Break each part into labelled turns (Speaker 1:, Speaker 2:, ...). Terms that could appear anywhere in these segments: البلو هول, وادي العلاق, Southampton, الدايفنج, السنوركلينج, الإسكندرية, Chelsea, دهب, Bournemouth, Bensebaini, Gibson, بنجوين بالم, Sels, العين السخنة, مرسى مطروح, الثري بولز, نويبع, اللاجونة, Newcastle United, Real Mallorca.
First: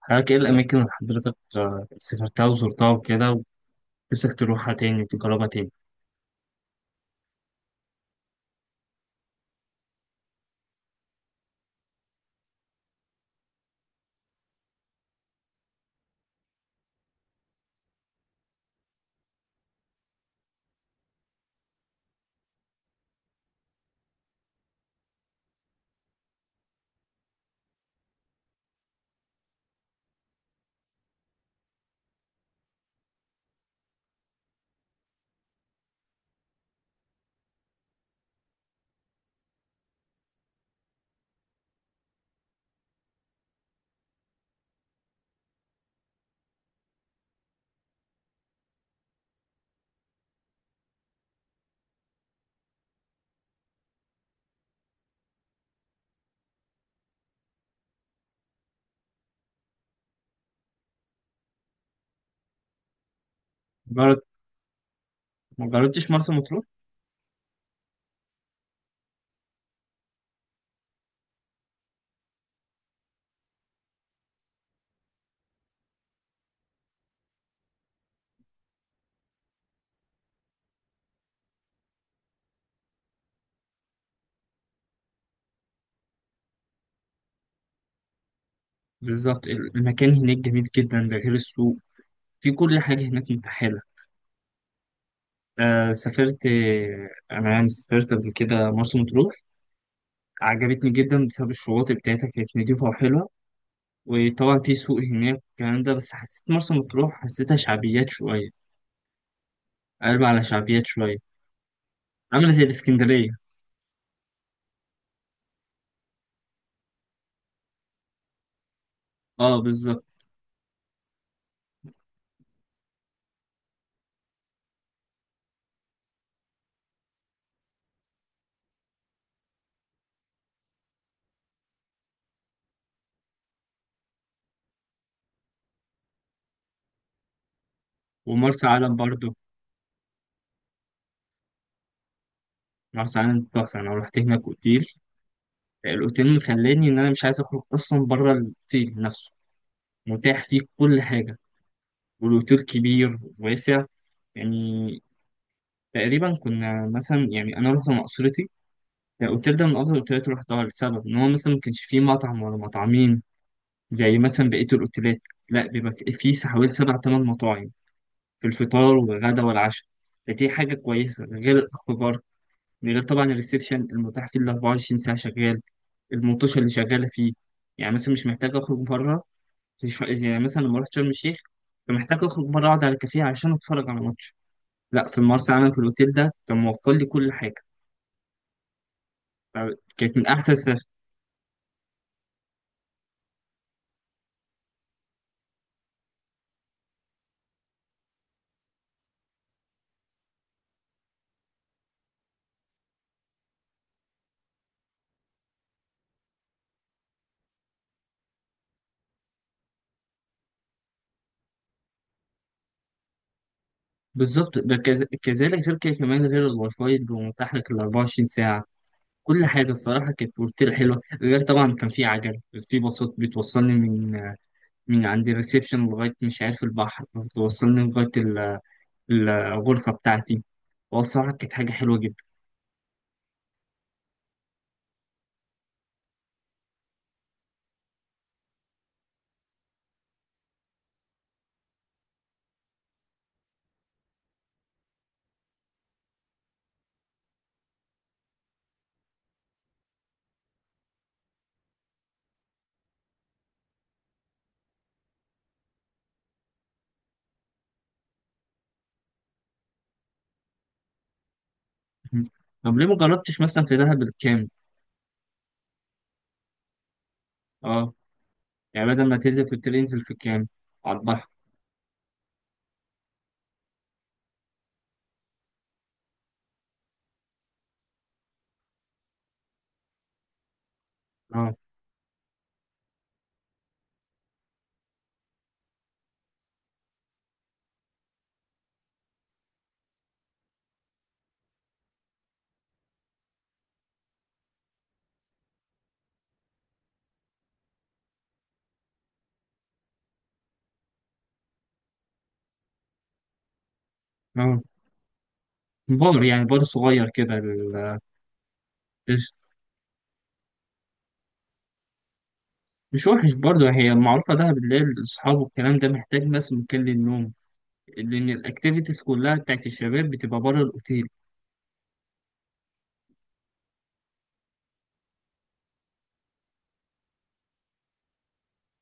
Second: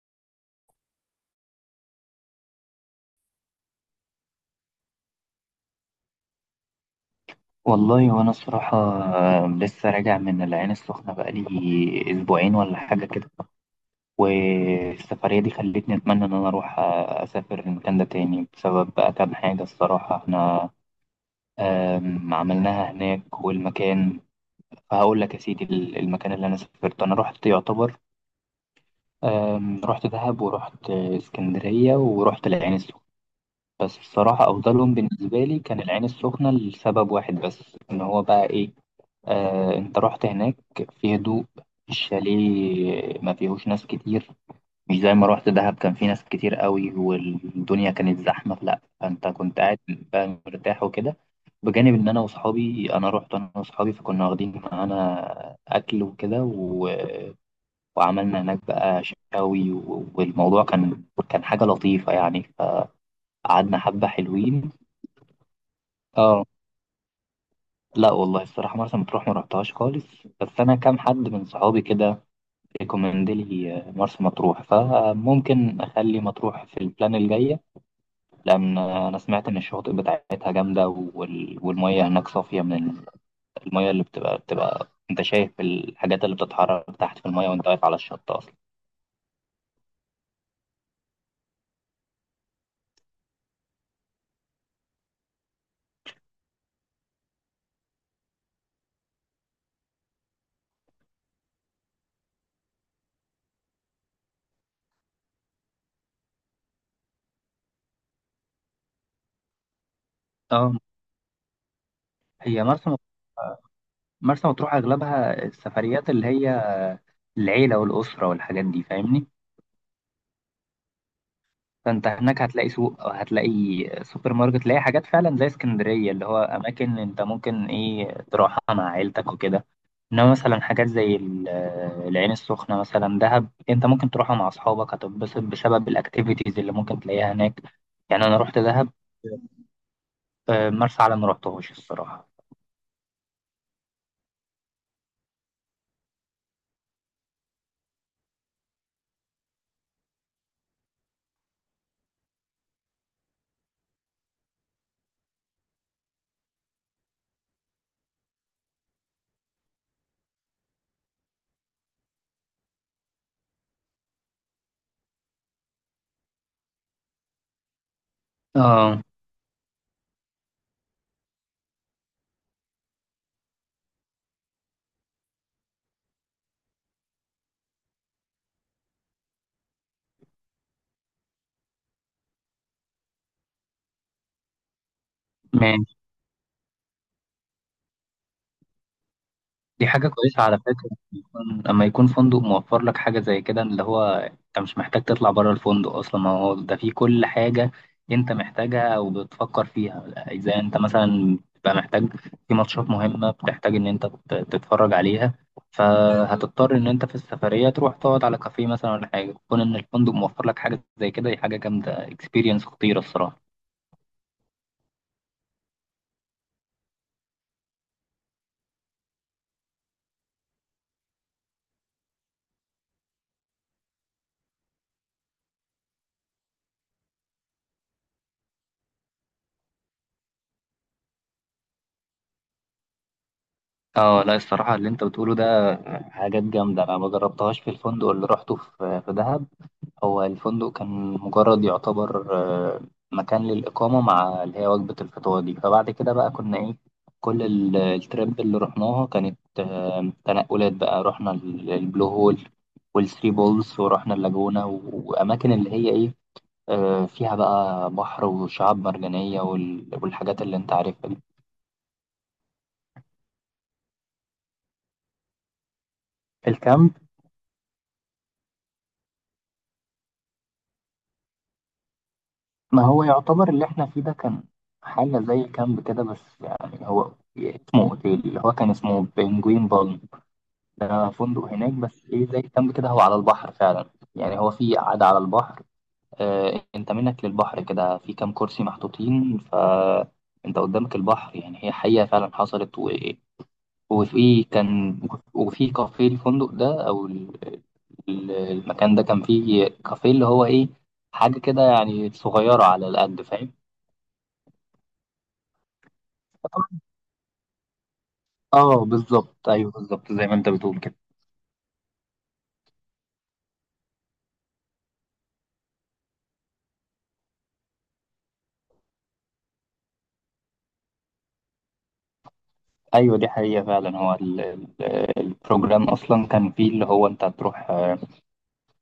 Speaker 1: حضرتك ايه الأماكن اللي حضرتك سافرتها وزرتها وكده ونفسك تروحها تاني وتجربها تاني؟
Speaker 2: والله وانا الصراحة لسه راجع من العين السخنة بقالي اسبوعين ولا حاجة كده. والسفرية دي خلتني اتمنى ان انا اروح اسافر المكان ده تاني بسبب بقى كام حاجة الصراحة. احنا عملناها هناك والمكان، فهقول لك يا سيدي المكان اللي انا سافرته انا رحت يعتبر، رحت دهب ورحت اسكندرية ورحت العين السخنة. بس الصراحة أفضلهم بالنسبة لي كان العين السخنة لسبب واحد بس، إن هو بقى إيه؟ انت رحت هناك في هدوء، الشاليه ما فيهوش ناس كتير، مش زي ما رحت دهب كان في ناس كتير قوي والدنيا كانت زحمة، لا، فانت كنت قاعد بقى مرتاح وكده. بجانب ان انا واصحابي، انا رحت انا واصحابي فكنا واخدين معانا اكل وكده وعملنا هناك بقى شاوي والموضوع كان حاجة لطيفة يعني، فقعدنا حبة
Speaker 1: مجرد
Speaker 2: حلوين.
Speaker 1: ما جربتش مرسى
Speaker 2: اه.
Speaker 1: مطروح؟
Speaker 2: لا والله الصراحة مرسى مطروح ما رحتهاش خالص، بس أنا كام حد من صحابي كده ريكومند لي مرسى مطروح، فممكن اخلي مطروح في البلان الجايه، لان انا سمعت ان الشواطئ بتاعتها جامده والميه هناك صافيه، من الميه اللي بتبقى انت شايف الحاجات اللي بتتحرك تحت في الميه وانت واقف على الشط اصلا.
Speaker 1: بالظبط المكان هناك جميل جدا، ده غير السوق. في كل حاجة هناك متاحة. سافرت، أنا يعني سافرت قبل كده مرسى مطروح. عجبتني جدا بسبب الشواطئ بتاعتها كانت نضيفة وحلوة، وطبعا في سوق هناك الكلام ده. بس حسيت مرسى مطروح حسيتها شعبيات شوية، قلب على
Speaker 2: اه.
Speaker 1: شعبيات شوية، عاملة زي
Speaker 2: هي مرسى
Speaker 1: الإسكندرية.
Speaker 2: مرسى مطروح اغلبها السفريات اللي هي العيله والاسره والحاجات دي، فاهمني؟
Speaker 1: اه بالظبط.
Speaker 2: فانت هناك هتلاقي سوق او هتلاقي سوبر ماركت، تلاقي حاجات فعلا زي اسكندريه، اللي هو اماكن انت ممكن ايه، تروحها مع عيلتك وكده. انما مثلا حاجات زي العين السخنه مثلا، دهب، انت ممكن تروحها مع اصحابك، هتتبسط بسبب الاكتيفيتيز اللي ممكن تلاقيها هناك. يعني انا رحت
Speaker 1: ومرسى
Speaker 2: دهب.
Speaker 1: علم برضو،
Speaker 2: مرسى علم ما رحتهوش الصراحه.
Speaker 1: مرسى علم تحفة. أنا رحت هناك أوتيل، الأوتيل مخلاني إن أنا مش عايز أخرج أصلا بره الأوتيل نفسه، متاح فيه كل حاجة، والأوتيل كبير واسع. يعني تقريبا كنا مثلا، يعني أنا رحت مع أسرتي. الأوتيل ده من أفضل الأوتيلات اللي رحتها، لسبب إن هو مثلا ما كانش فيه مطعم ولا مطعمين زي مثلا بقية الأوتيلات. لا، بيبقى فيه حوالي سبع تمن مطاعم في الفطار
Speaker 2: اه
Speaker 1: والغدا والعشاء. فدي حاجة كويسة غير الأخبار، من غير طبعا الريسبشن المتاح فيه ال 24 ساعة شغال، المنتشر اللي شغالة فيه. يعني مثلا مش محتاج أخرج بره، زي زي يعني مثلا لما رحت شرم الشيخ كان محتاج أخرج بره أقعد على كافيه عشان أتفرج على ماتش. لا، في المرسى علم في الأوتيل ده كان موفر لي كل حاجة،
Speaker 2: دي حاجة
Speaker 1: كانت من
Speaker 2: كويسة
Speaker 1: أحسن
Speaker 2: على
Speaker 1: سفر.
Speaker 2: فكرة، لما يكون فندق موفر لك حاجة زي كده، اللي هو انت مش محتاج تطلع بره الفندق اصلا، ما هو ده فيه كل حاجة انت محتاجها او بتفكر فيها. اذا انت مثلا بتبقى محتاج، في ماتشات مهمة بتحتاج ان انت تتفرج عليها، فهتضطر ان انت في السفرية تروح تقعد على كافيه مثلا ولا حاجة، كون ان الفندق موفر لك حاجة زي كده، دي حاجة جامدة، اكسبيرينس خطيرة الصراحة.
Speaker 1: بالظبط، ده كذلك غير كده، كمان غير الواي فاي اللي هو متاح لك ال 24 ساعة. كل حاجة الصراحة كانت في أوتيل حلوة، غير طبعا كان في عجل، في باصات بتوصلني من عند الريسبشن لغاية مش عارف البحر، بتوصلني لغاية الغرفة بتاعتي. والصراحة كانت حاجة حلوة جدا.
Speaker 2: اه لا، الصراحة اللي انت بتقوله ده حاجات جامدة انا ما جربتهاش في الفندق اللي روحته في دهب. هو الفندق كان مجرد يعتبر آه، مكان للإقامة مع اللي هي وجبة الفطار دي، فبعد كده بقى كنا إيه، كل التريب اللي رحناها كانت تنقلات بقى، رحنا البلو هول والثري بولز، ورحنا اللاجونة وأماكن اللي هي إيه، فيها بقى بحر وشعاب مرجانية والحاجات اللي أنت عارفها دي.
Speaker 1: طب ليه ما جربتش مثلا في دهب الكامب؟
Speaker 2: الكامب؟
Speaker 1: اه، يعني بدل ما تنزل في التل انزل في الكامب على البحر.
Speaker 2: ما هو يعتبر اللي إحنا فيه ده كان حاجة زي الكامب كده، بس يعني هو اسمه أوتيل، اللي هو كان اسمه بنجوين بالم، ده فندق
Speaker 1: اه،
Speaker 2: هناك بس ايه، زي كامب كده، هو على البحر فعلا. يعني هو في قعدة على البحر، آه، انت منك للبحر كده في كام كرسي محطوطين، فانت قدامك البحر، يعني هي حقيقة فعلا حصلت وفي كان، وفي كافيه الفندق ده او المكان ده، كان فيه كافيه اللي هو ايه، حاجة كده يعني صغيرة على القد، فاهم؟
Speaker 1: اه. بار يعني، بار صغير كده
Speaker 2: اه
Speaker 1: مش
Speaker 2: بالظبط، ايوه بالظبط زي ما انت بتقول كده.
Speaker 1: مش وحش برضه. هي معروفة دهب اللي هي الأصحاب والكلام ده، محتاج بس مكان للنوم، لأن الأكتيفيتيز كلها بتاعت الشباب بتبقى بره الأوتيل.
Speaker 2: ايوه دي حقيقة فعلا، هو البروجرام اصلا كان فيه اللي هو انت هتروح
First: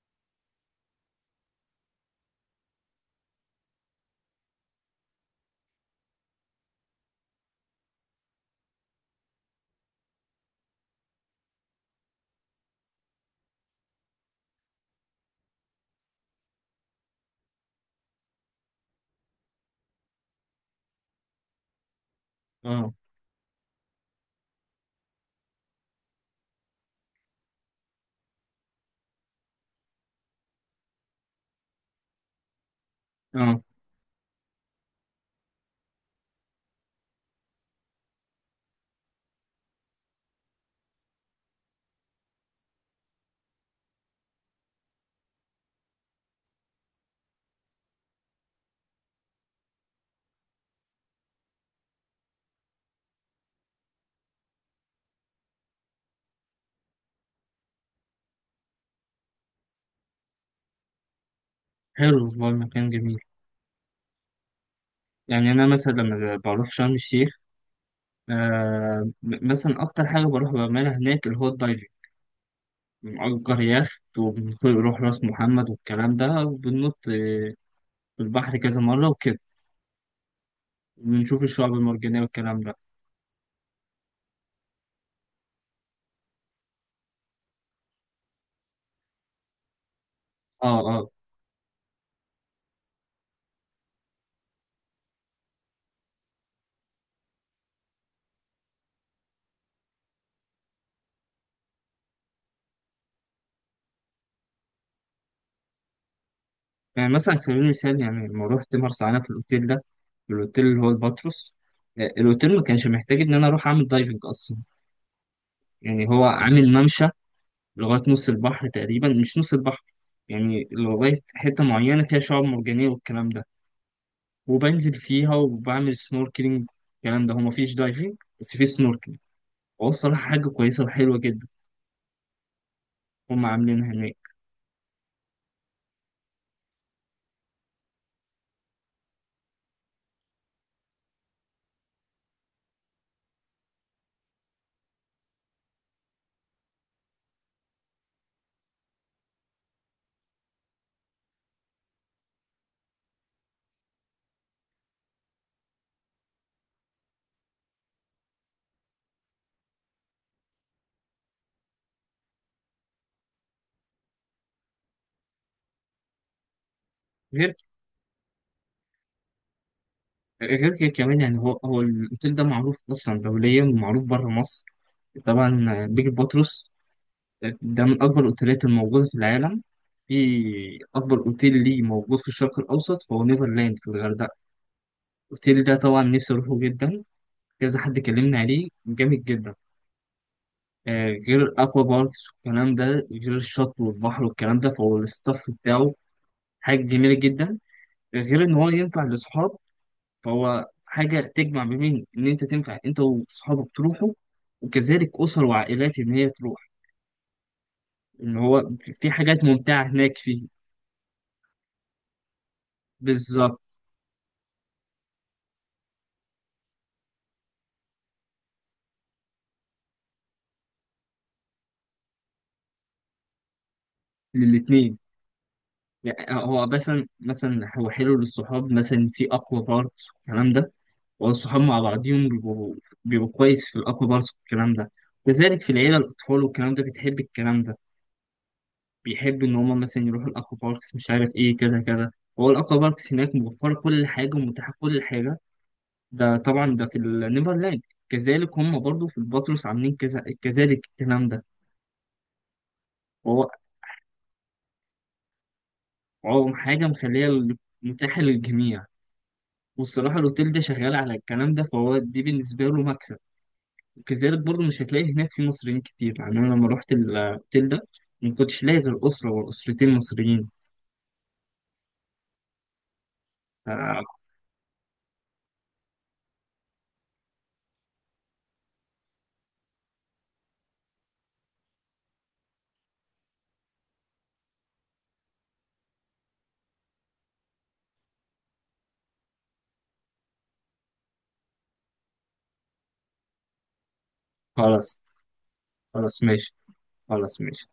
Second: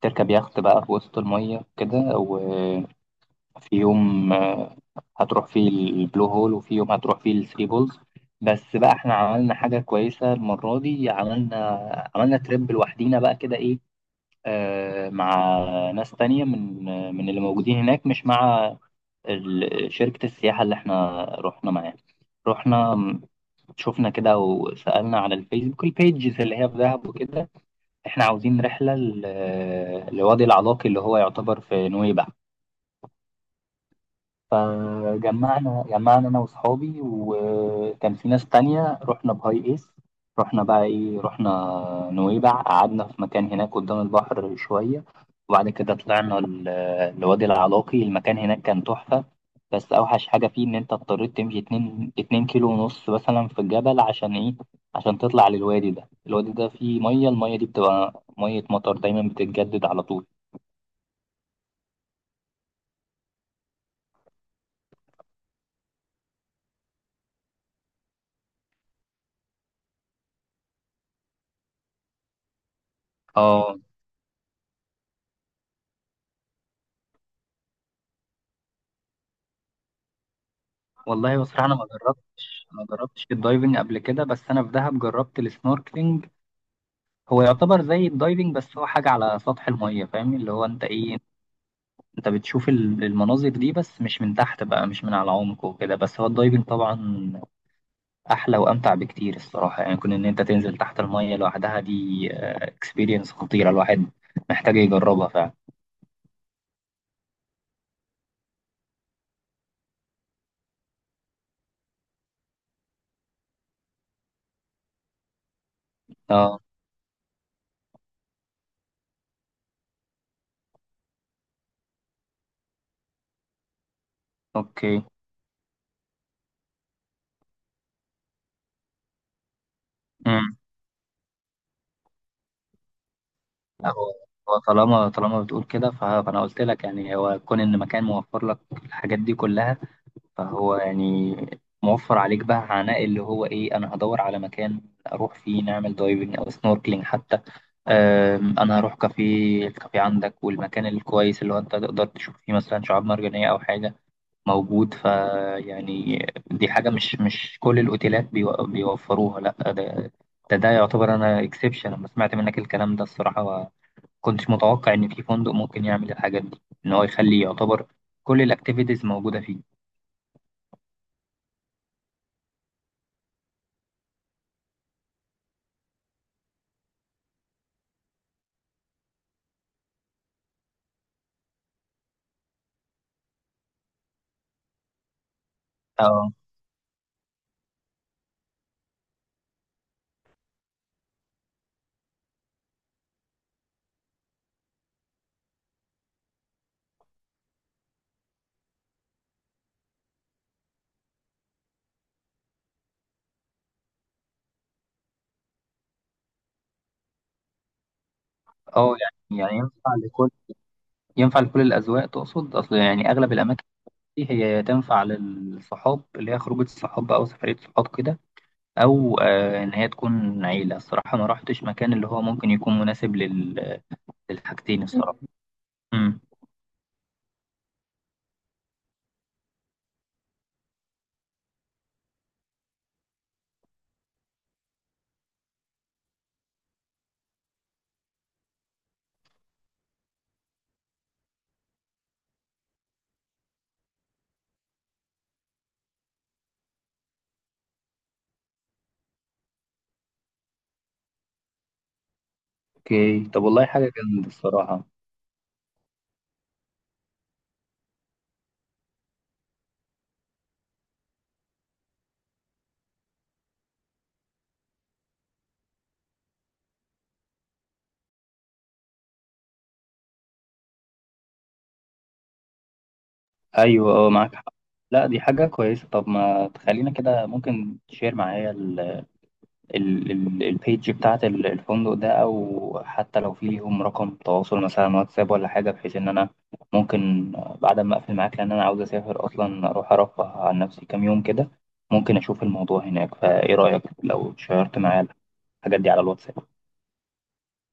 Speaker 2: تركب يخت بقى في وسط المية كده، وفي يوم هتروح فيه البلو هول، وفي يوم هتروح فيه الثري بولز. بس بقى احنا عملنا حاجة كويسة المرة دي، عملنا تريب لوحدينا بقى كده، ايه، مع ناس تانية من اللي موجودين هناك، مش مع شركة السياحة اللي احنا رحنا معاها.
Speaker 1: اه،
Speaker 2: رحنا شفنا كده وسألنا على الفيسبوك البيجز اللي هي في دهب وكده، احنا عاوزين رحلة لوادي العلاق اللي هو يعتبر في نويبع.
Speaker 1: اه.
Speaker 2: فجمعنا انا واصحابي، وكان في ناس تانية، رحنا بهاي ايس، رحنا بقى ايه، رحنا نويبع، قعدنا في مكان هناك قدام البحر شوية، وبعد كده طلعنا لوادي العلاقي، المكان هناك كان تحفة. بس اوحش حاجة فيه ان انت اضطريت تمشي اتنين كيلو ونص مثلا في الجبل عشان ايه، عشان تطلع للوادي ده، الوادي ده فيه مية، المية دي بتبقى مية مطر دايما، بتتجدد على طول.
Speaker 1: حلو، والله المكان جميل. يعني أنا مثلا لما بروح شرم الشيخ، مثلا أكتر حاجة بروح بعملها هناك اللي هو الدايفنج. بنأجر
Speaker 2: اه.
Speaker 1: يخت وبنروح راس محمد والكلام ده، وبننط في البحر كذا مرة وكده،
Speaker 2: والله
Speaker 1: وبنشوف
Speaker 2: بصراحة
Speaker 1: الشعب
Speaker 2: أنا ما
Speaker 1: المرجانية والكلام
Speaker 2: جربتش
Speaker 1: ده.
Speaker 2: ما جربتش الدايفنج قبل كده، بس أنا في دهب جربت السنوركلينج، هو يعتبر زي الدايفنج بس هو حاجة على سطح المية، فاهم؟ اللي هو
Speaker 1: اه،
Speaker 2: أنت
Speaker 1: اه.
Speaker 2: إيه، أنت بتشوف المناظر دي بس مش من تحت بقى، مش من على عمق وكده، بس هو الدايفنج طبعا أحلى وأمتع بكتير الصراحة، يعني كون إن أنت تنزل تحت المية لوحدها دي اكسبيرينس خطيرة، الواحد محتاج يجربها فعلا.
Speaker 1: يعني مثلا على سبيل المثال، يعني لما روحت مرسى علم في الأوتيل ده، الأوتيل اللي هو الباتروس، الأوتيل ما كانش محتاج إن أنا أروح أعمل دايفنج أصلا. يعني هو
Speaker 2: أه.
Speaker 1: عامل ممشى لغاية نص البحر تقريبا، مش نص البحر، يعني لغاية حتة معينة فيها شعاب مرجانية والكلام ده، وبنزل
Speaker 2: أوكي.
Speaker 1: فيها وبعمل سنوركلينج الكلام ده. هو مفيش دايفنج بس في سنوركلينج. هو الصراحة حاجة كويسة وحلوة جدا، هم
Speaker 2: لا،
Speaker 1: عاملينها
Speaker 2: هو
Speaker 1: هناك.
Speaker 2: هو طالما طالما بتقول كده، فانا قلت لك يعني، هو كون ان مكان موفر لك الحاجات دي كلها، فهو يعني موفر عليك بقى عناء اللي هو ايه، انا هدور على مكان اروح فيه نعمل دايفنج او سنوركلينج حتى. انا هروح كافيه، الكافيه عندك والمكان الكويس اللي هو انت تقدر تشوف فيه مثلا شعاب مرجانية او حاجة موجود، ف يعني دي حاجة مش كل الاوتيلات بيوفروها، لا ده، ده يعتبر انا اكسبشن، لما سمعت منك الكلام ده الصراحة كنتش متوقع إن في فندق ممكن يعمل الحاجات دي، إن هو يخلي
Speaker 1: غير،
Speaker 2: يعتبر كل الأكتيفيتيز موجودة فيه.
Speaker 1: غير كده كمان، يعني هو الأوتيل ده معروف أصلا دوليا ومعروف بره مصر. طبعا بيج باتروس ده من أكبر الأوتيلات الموجودة في العالم. في أكبر أوتيل ليه موجود في الشرق الأوسط، فهو نيفرلاند في الغردقة. الأوتيل ده طبعا
Speaker 2: اه
Speaker 1: نفسي أروحه جدا، كذا حد كلمني عليه جامد جدا. غير الأكوا باركس والكلام ده، غير الشط والبحر والكلام ده، فهو الستاف بتاعه حاجة جميلة جدا. غير إن هو ينفع لأصحاب، فهو حاجة تجمع ما بين إن أنت تنفع أنت وصحابك تروحوا، وكذلك أسر وعائلات إن هي تروح، إن هو في
Speaker 2: اه.
Speaker 1: في
Speaker 2: يعني
Speaker 1: حاجات
Speaker 2: يعني
Speaker 1: ممتعة
Speaker 2: ينفع
Speaker 1: هناك
Speaker 2: لكل
Speaker 1: فيه.
Speaker 2: ينفع لكل الأذواق، تقصد؟ أصل يعني أغلب
Speaker 1: بالظبط،
Speaker 2: الأماكن دي هي تنفع للصحاب، اللي هي خروجة صحاب أو سفرية صحاب كده، أو آه إن هي تكون عيلة، الصراحة ما رحتش مكان اللي هو ممكن يكون مناسب للحاجتين
Speaker 1: للاتنين.
Speaker 2: الصراحة. امم
Speaker 1: يعني هو مثلا، مثلا هو حلو للصحاب، مثلا في أقوى باركس والكلام ده، والصحاب مع بعضهم بيبقوا كويس في الأقوى باركس والكلام ده. كذلك في العيلة، الأطفال والكلام ده بتحب الكلام ده، بيحب إن هما مثلا يروحوا الأقوى باركس، مش عارف إيه كذا كذا. هو الأقوى باركس هناك موفرة كل حاجة ومتاحة كل حاجة، ده طبعا ده في النيفرلاند. كذلك هم برضو في البطرس عاملين كذا، كذلك الكلام ده.
Speaker 2: اوكي طب،
Speaker 1: وهو،
Speaker 2: والله حاجة جامدة الصراحة.
Speaker 1: هو حاجة مخلية متاحة للجميع. والصراحة الأوتيل ده شغال على الكلام ده، فهو دي بالنسبة له مكسب. وكذلك برضو مش هتلاقي هناك في مصريين كتير، يعني أنا لما روحت الأوتيل ده ما كنتش لاقي غير أسرة وأسرتين مصريين.
Speaker 2: أيوة
Speaker 1: آه.
Speaker 2: اه معاك حق. لا دي حاجة كويسة، طب ما تخلينا كده ممكن تشير معايا البيج بتاعت الفندق ده، او حتى لو في ليهم رقم تواصل مثلا واتساب ولا حاجه، بحيث ان انا ممكن بعد ما اقفل معاك، لان انا عاوز اسافر اصلا، اروح ارفه عن نفسي كام يوم كده، ممكن اشوف الموضوع هناك، فايه رايك لو شيرت
Speaker 1: خلاص.
Speaker 2: معايا الحاجات دي على
Speaker 1: خلاص
Speaker 2: الواتساب؟
Speaker 1: ماشي. خلاص ماشي.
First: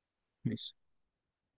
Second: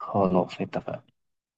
Speaker 2: خلاص
Speaker 1: ماشي.
Speaker 2: اتفقنا.